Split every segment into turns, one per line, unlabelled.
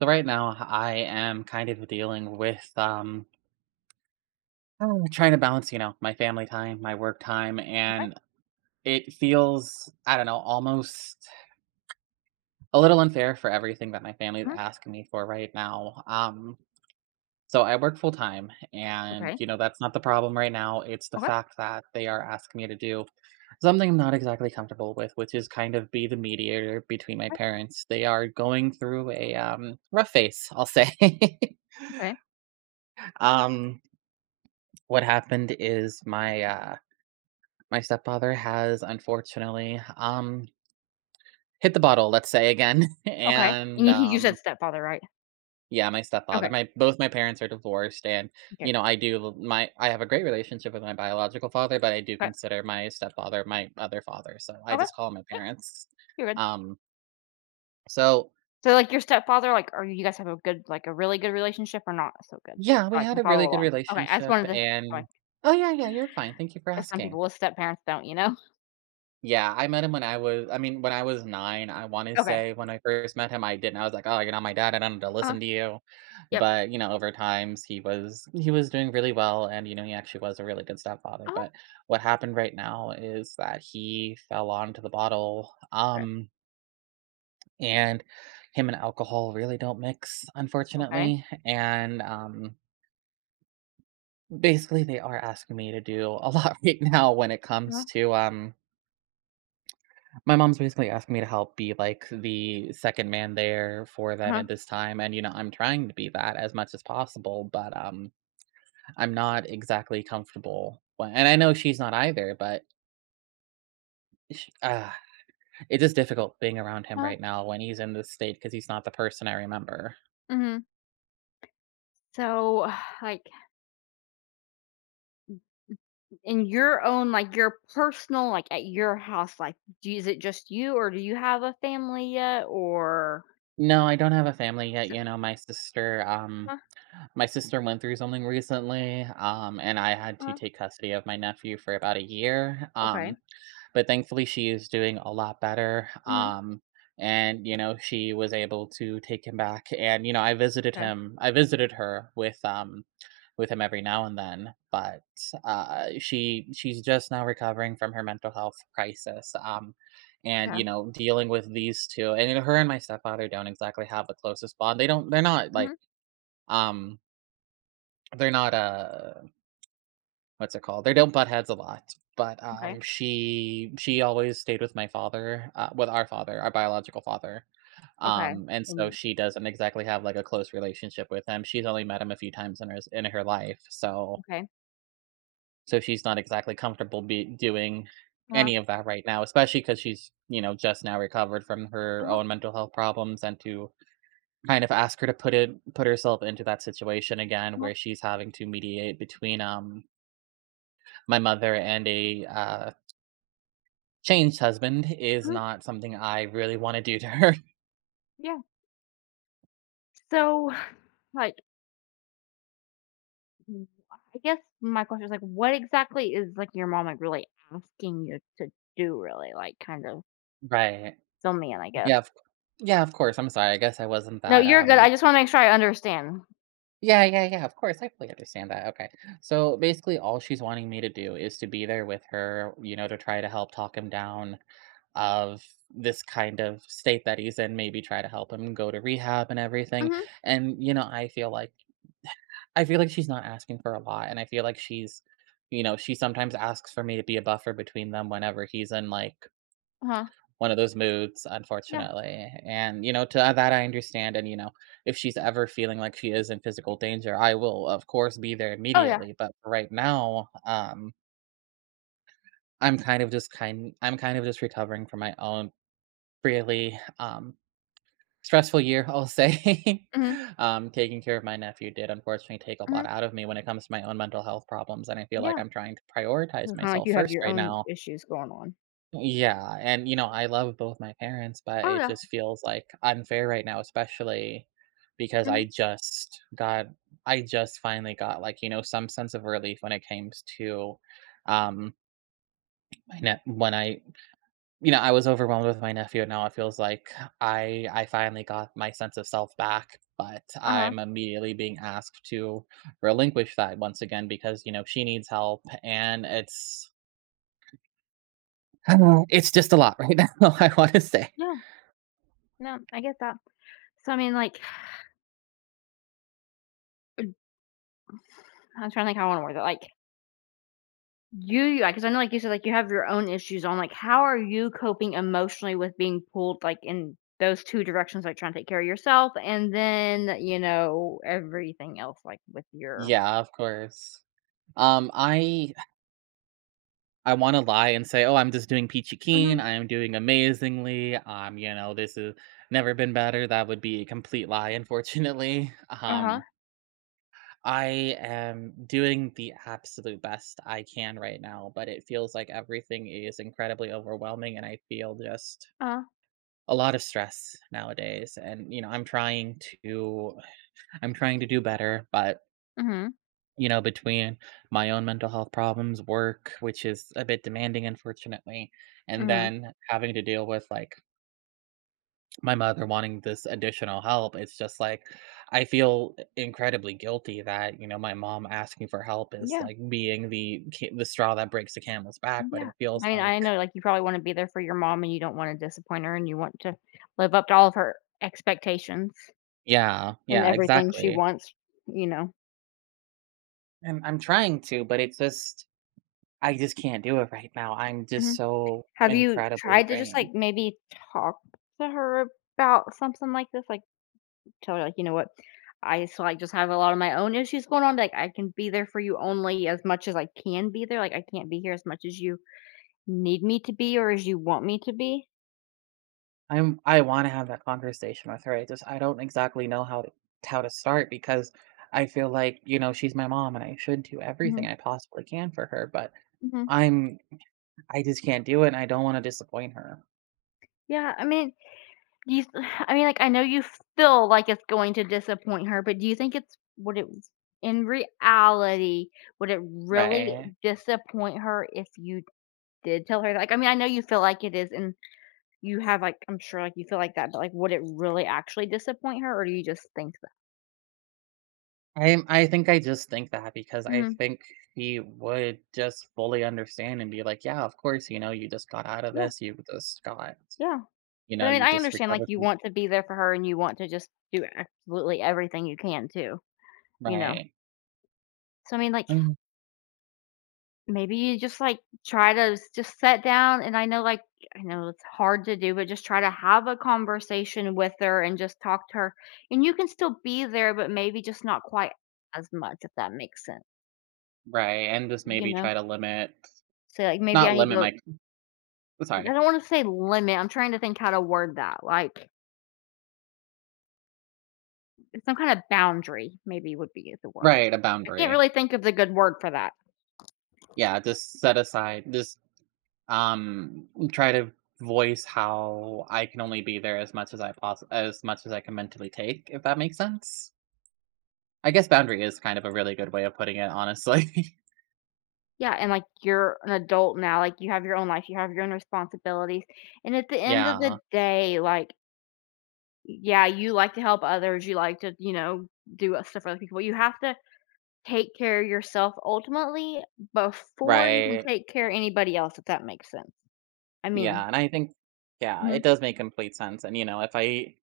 So right now, I am kind of dealing with uh, trying to balance, my family time, my work time,
Okay,
and it feels, I don't know, almost a little unfair for everything that my family is
mhm,
asking me for right now. So I work full time, and
okay,
that's not the problem right now. It's the
okay,
fact that they are asking me to do something I'm not exactly comfortable with, which is kind of be the mediator between my
okay,
parents. They are going through a rough phase, I'll say.
okay,
um, What happened is my stepfather has unfortunately hit the bottle, let's say again.
okay, and
and
you said
um
stepfather, right?
yeah, my stepfather,
Okay,
my both my parents are divorced. And
okay,
you know, I do my I have a great relationship with my biological father, but I do
okay,
consider my stepfather my other father. So I
okay,
just call him my
yeah,
parents.
you're good.
Um so,
So, like, your stepfather, like, are you guys have a good like, a really good relationship or not so good? Just
yeah,
so
we
I
had
can
a really
follow
good
along. Okay, I just
relationship.
wanted to like,
And oh yeah, yeah, you're fine. Thank you for
'cause some people
asking.
with step parents don't, you know?
Yeah, I met him when I mean, when I was 9, I wanna
Okay,
say. When I first met him, I didn't I was like, "Oh, you're not my dad, I don't need to
uh
listen to you."
yep,
But, over times, he was doing really well, and, he actually was a really good stepfather.
uh
But what happened right now is that he fell onto the bottle,
okay,
and him and alcohol really don't mix,
okay,
unfortunately, and, basically, they are asking me to do a lot right now when it
uh-huh,
comes to, my mom's basically asking me to help be, like, the second man there for them
uh-huh,
at this time, and, I'm trying to be that as much as possible, but, I'm not exactly comfortable we and I know she's not either, but sh ah, it's just difficult being around him
uh-huh,
right now when he's in this state because he's not the person I remember.
mhm. So, like, in your own like, your personal like, at your house, like, do is it just you, or do you have a family yet, or
No, I don't have a family yet. You know, my sister, um
so
my sister went through something recently, and I had to
uh-huh,
take custody of my nephew for about a year,
okay.
but thankfully she is doing a lot better.
Mhm,
And she was able to take him back, and I visited
'kay,
him I visited her with him every now and then. But she's just now recovering from her mental health crisis.
'kay.
And
Mhm, okay,
dealing with these two. And, her and my stepfather don't exactly have the closest bond. They don't they're not
yeah. Mm-hmm.
like, um they're not what's it called? They don't butt heads a lot, but
Okay.
she always stayed with my father, with our father, our biological father.
Okay.
And so
And
she doesn't exactly have like a close relationship with him. She's only met him a few times in her life. So
okay.
so she's not exactly comfortable be doing
Uh-huh,
any of that right now, especially because she's just now recovered from her
uh-huh,
own mental health problems. And to kind of ask her to put herself into that situation again
uh-huh,
where she's having to mediate between, my mother and a, changed husband is
mhm,
not something I really wanna do to her.
yeah. So, like, w I guess my question is, like, what exactly is, like, your mom, like, really asking you to do really? Like, kind of
Right.
fill me in, I guess.
Yeah, of yeah, of course, I'm sorry, I guess I wasn't
No,
that,
you're good,
um
I just wanna make sure I understand.
Yeah, yeah, yeah, of course, I fully understand that, okay. So, basically, all she's wanting me to do is to be there with her, to try to help talk him down of this kind of state that he's in, maybe try to help him go to rehab and everything.
Mhm,
And, I feel like, she's not asking for a lot. And I feel like she sometimes asks for me to be a buffer between them whenever he's in, like,
uh-huh,
one of those moods,
yeah.
unfortunately. And, you know, to that I understand. And, if she's ever feeling like she is in physical danger, I will, of course, be there
Oh, yeah.
immediately. But for right now, I'm kind of just recovering from my own really stressful year, I'll say.
Mhm,
Taking care of my nephew did unfortunately take a lot
mhm,
out of me when it comes to my own mental health problems. And I feel like
yeah.
I'm trying to prioritize
Kinda like
myself
you have
first
your
right
own
now.
issues going on.
Yeah, and, I love both my parents, but
Oh,
it
yeah.
just feels, like, unfair right now, especially because
Mhm,
I just finally got, like, some sense of relief when it comes to, um, my ne when I you know, I was overwhelmed with my nephew. And now it feels like I finally got my sense of self back, but
uh-huh,
I'm immediately being asked to relinquish that once again because, she needs help. And it's just a lot right now, I want to say.
yeah. No, I get that. So, I mean, like, I'm trying to think how I wanna word that, like You because I know, like you said, like, you have your own issues on, like, how are you coping emotionally with being pulled, like, in those 2 directions, like, trying to take care of yourself and then, everything else, like, with your
Yeah, of course. Um, I I want to lie and say, "Oh, I'm just doing peachy
mhm.
keen. I am doing amazingly. This has never been better." That would be a complete lie, unfortunately.
Uh-huh.
Um, I am doing the absolute best I can right now, but it feels like everything is incredibly overwhelming, and I feel just
Uh-huh.
a lot of stress nowadays. And I'm trying to do better. But
Mhm.
between my own mental health problems, work, which is a bit demanding unfortunately, and
Mhm.
then having to deal with, like, my mother wanting this additional help, it's just like I feel incredibly guilty that, my mom asking for help is
Yeah.
like being the straw that breaks the camel's back. But
Yeah.
it
I
feels
mean,
like
I know, like, you probably wanna be there for your mom and you don't wanna disappoint her and you want to live up to all of her expectations
yeah,
and
yeah,
everything she
exactly.
wants, you know.
And I'm trying to, but it's just I just can't do it right now. I'm just
Mhm.
so
Have you
incredibly
tried to just, like,
drained.
maybe talk to her about something like this? Like, tell her, like, "You know what? I So I just have a lot of my own issues going on, like, I can be there for you only as much as I can be there, like, I can't be here as much as you need me to be or as you want me to be."
I want to have that conversation with her. I don't exactly know how to start, because I feel like, she's my mom and I should do everything
Mhm,
I possibly can for her, but
mhm.
I'm I just can't do it, and I don't wanna disappoint her,
Yeah, I mean, do you th- I mean, like, I know you feel like it's going to disappoint her, but do you think it's would it in reality, would it really
right?
disappoint her if you did tell her, like I mean, I know you feel like it is and you have, like I'm sure, like, you feel like that, but, like, would it really actually disappoint her, or do you just think that
I think I just think that, because I
mhm.
think he would just fully understand and be like, "Yeah, of course, you just got out of
Yeah,
this, you just got
yeah.
you
But,
know,
I mean,
you
I
just
understand, like,
recovered
you
from—"
want to be there for her and you want to just do absolutely everything you can too, you know?
Right.
So, I mean, like,
Mhm.
maybe you just, like, try to s just sit down and I know it's hard to do, but just try to have a conversation with her and just talk to her. And you can still be there, but maybe just not quite as much, if that makes sense,
Right, and just
you
maybe
know?
try to limit,
So, like, maybe
not
I need
limit
to
my,
I
sorry.
don't wanna say limit, I'm trying to think how to word that, like, some kind of boundary maybe would be the word.
Right, a
I can't
boundary.
really think of the good word for that.
Yeah, just set aside, just, try to voice how I can only be there as much as I can mentally take, if that makes sense? I guess boundary is kind of a really good way of putting it, honestly.
Yeah, and, like, you're an adult now, like, you have your own life, you have your own responsibilities, and at the end of
Yeah.
the day, like yeah, you like to help others, you like to, you know, do stuff for other people. You have to take care of yourself ultimately before you can
Right.
take care of anybody else, if that makes sense. I mean
Yeah, and I think, yeah,
mhm,
it does make complete sense, and, if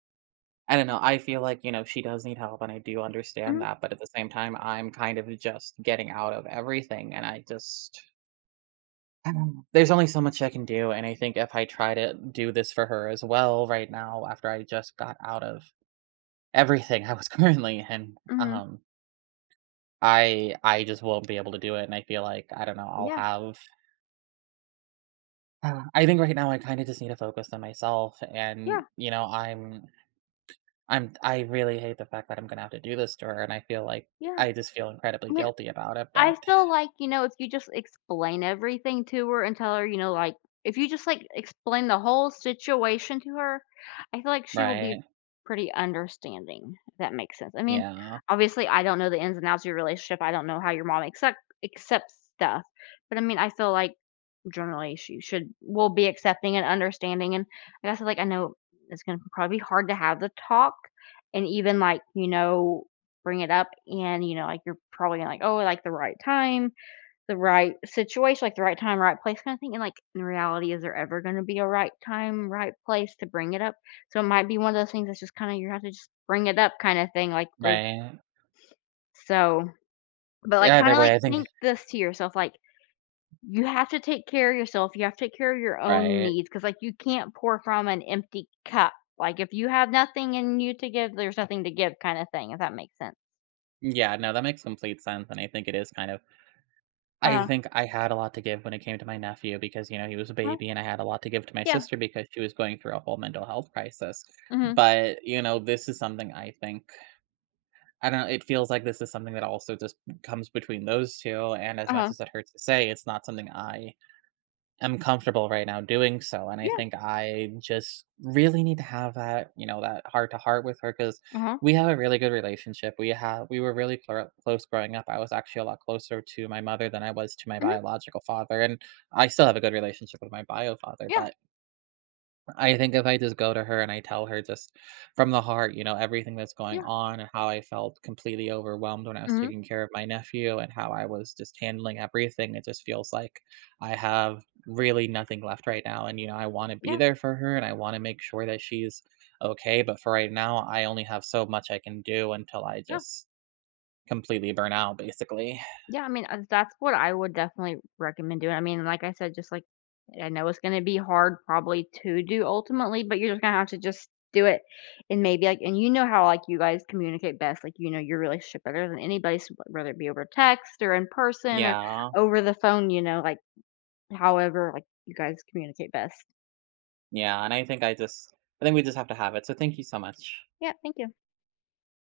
I don't know, I feel like, she does need help, and I do understand
mhm,
that, but at the same time, I'm kind of just getting out of everything, and I don't know. There's only so much I can do, and I think if I try to do this for her as well right now, after I just got out of everything I was currently in,
mhm.
um, I just won't be able to do it, and I feel like, I don't know,
Yeah,
I think right now I kinda just need to focus on myself.
yeah,
And, I really hate the fact that I'm gonna have to do this to her, and I feel like
yeah.
I just feel incredibly
I mean,
guilty about it,
I
but—
feel like, if you just explain everything to her and tell her, like, if you just, like, explain the whole situation to her, I feel like she will be
Right.
pretty understanding, if that makes sense. I mean,
Yeah.
obviously, I don't know the ins and outs of your relationship. I don't know how your mom accepts stuff. But I mean, I feel like generally she should will be accepting and understanding and like I guess like I know it's gonna probably be hard to have the talk and even like, bring it up and like you're probably gonna like, oh, like the right time, the right situation, like the right time, right place kind of thing. And like in reality, is there ever gonna be a right time, right place to bring it up? So it might be one of those things that's just kinda you have to just bring it up kind of thing, like those
Right.
so but like kind
Either
of like
way, I think—
think this to yourself like you have to take care of yourself, you have to take care of your own
Right.
needs, because like, you can't pour from an empty cup. Like, if you have nothing in you to give, there's nothing to give kinda thing, if that makes sense.
Yeah, no, that makes complete sense, and I think it is kind of—
Uh-huh,
I had a lot to give when it came to my nephew because, he was a
uh-huh,
baby, and I had a lot to give to my
yeah,
sister because she was going through a whole mental health crisis.
mhm,
But, this is something, I think, I don't know, it feels like this is something that also just comes between those two, and as much
uh-huh,
as it hurts to say, it's not something I am comfortable right now doing so. And I
yeah,
think I just really need to have that, that heart to heart with her, because
uh-huh,
we have a really good relationship. We have we were really clor close growing up. I was actually a lot closer to my mother than I was to my
mhm,
biological father, and I still have a good relationship with my bio father.
yeah,
But I think if I just go to her and I tell her just from the heart, everything that's going
yeah,
on, and how I felt completely overwhelmed when I was
mhm,
taking care of my nephew, and how I was just handling everything, it just feels like I have really nothing left right now. And, I want to be
yeah,
there for her, and I want to make sure that she's okay. But for right now, I only have so much I can do until I
yeah.
just completely burn out, basically.
Yeah, I mean, that's what I would definitely recommend doing. I mean, like I said, just like I know it's going to be hard probably to do ultimately, but you're just going to have to just do it. And maybe like, and you know how like you guys communicate best, like you know your relationship better than anybody, so whether it be over text or in person or
Yeah.
over the phone, like however, like you guys communicate best.
Yeah. And I think we just have to have it. So thank you so much.
Yeah, thank you.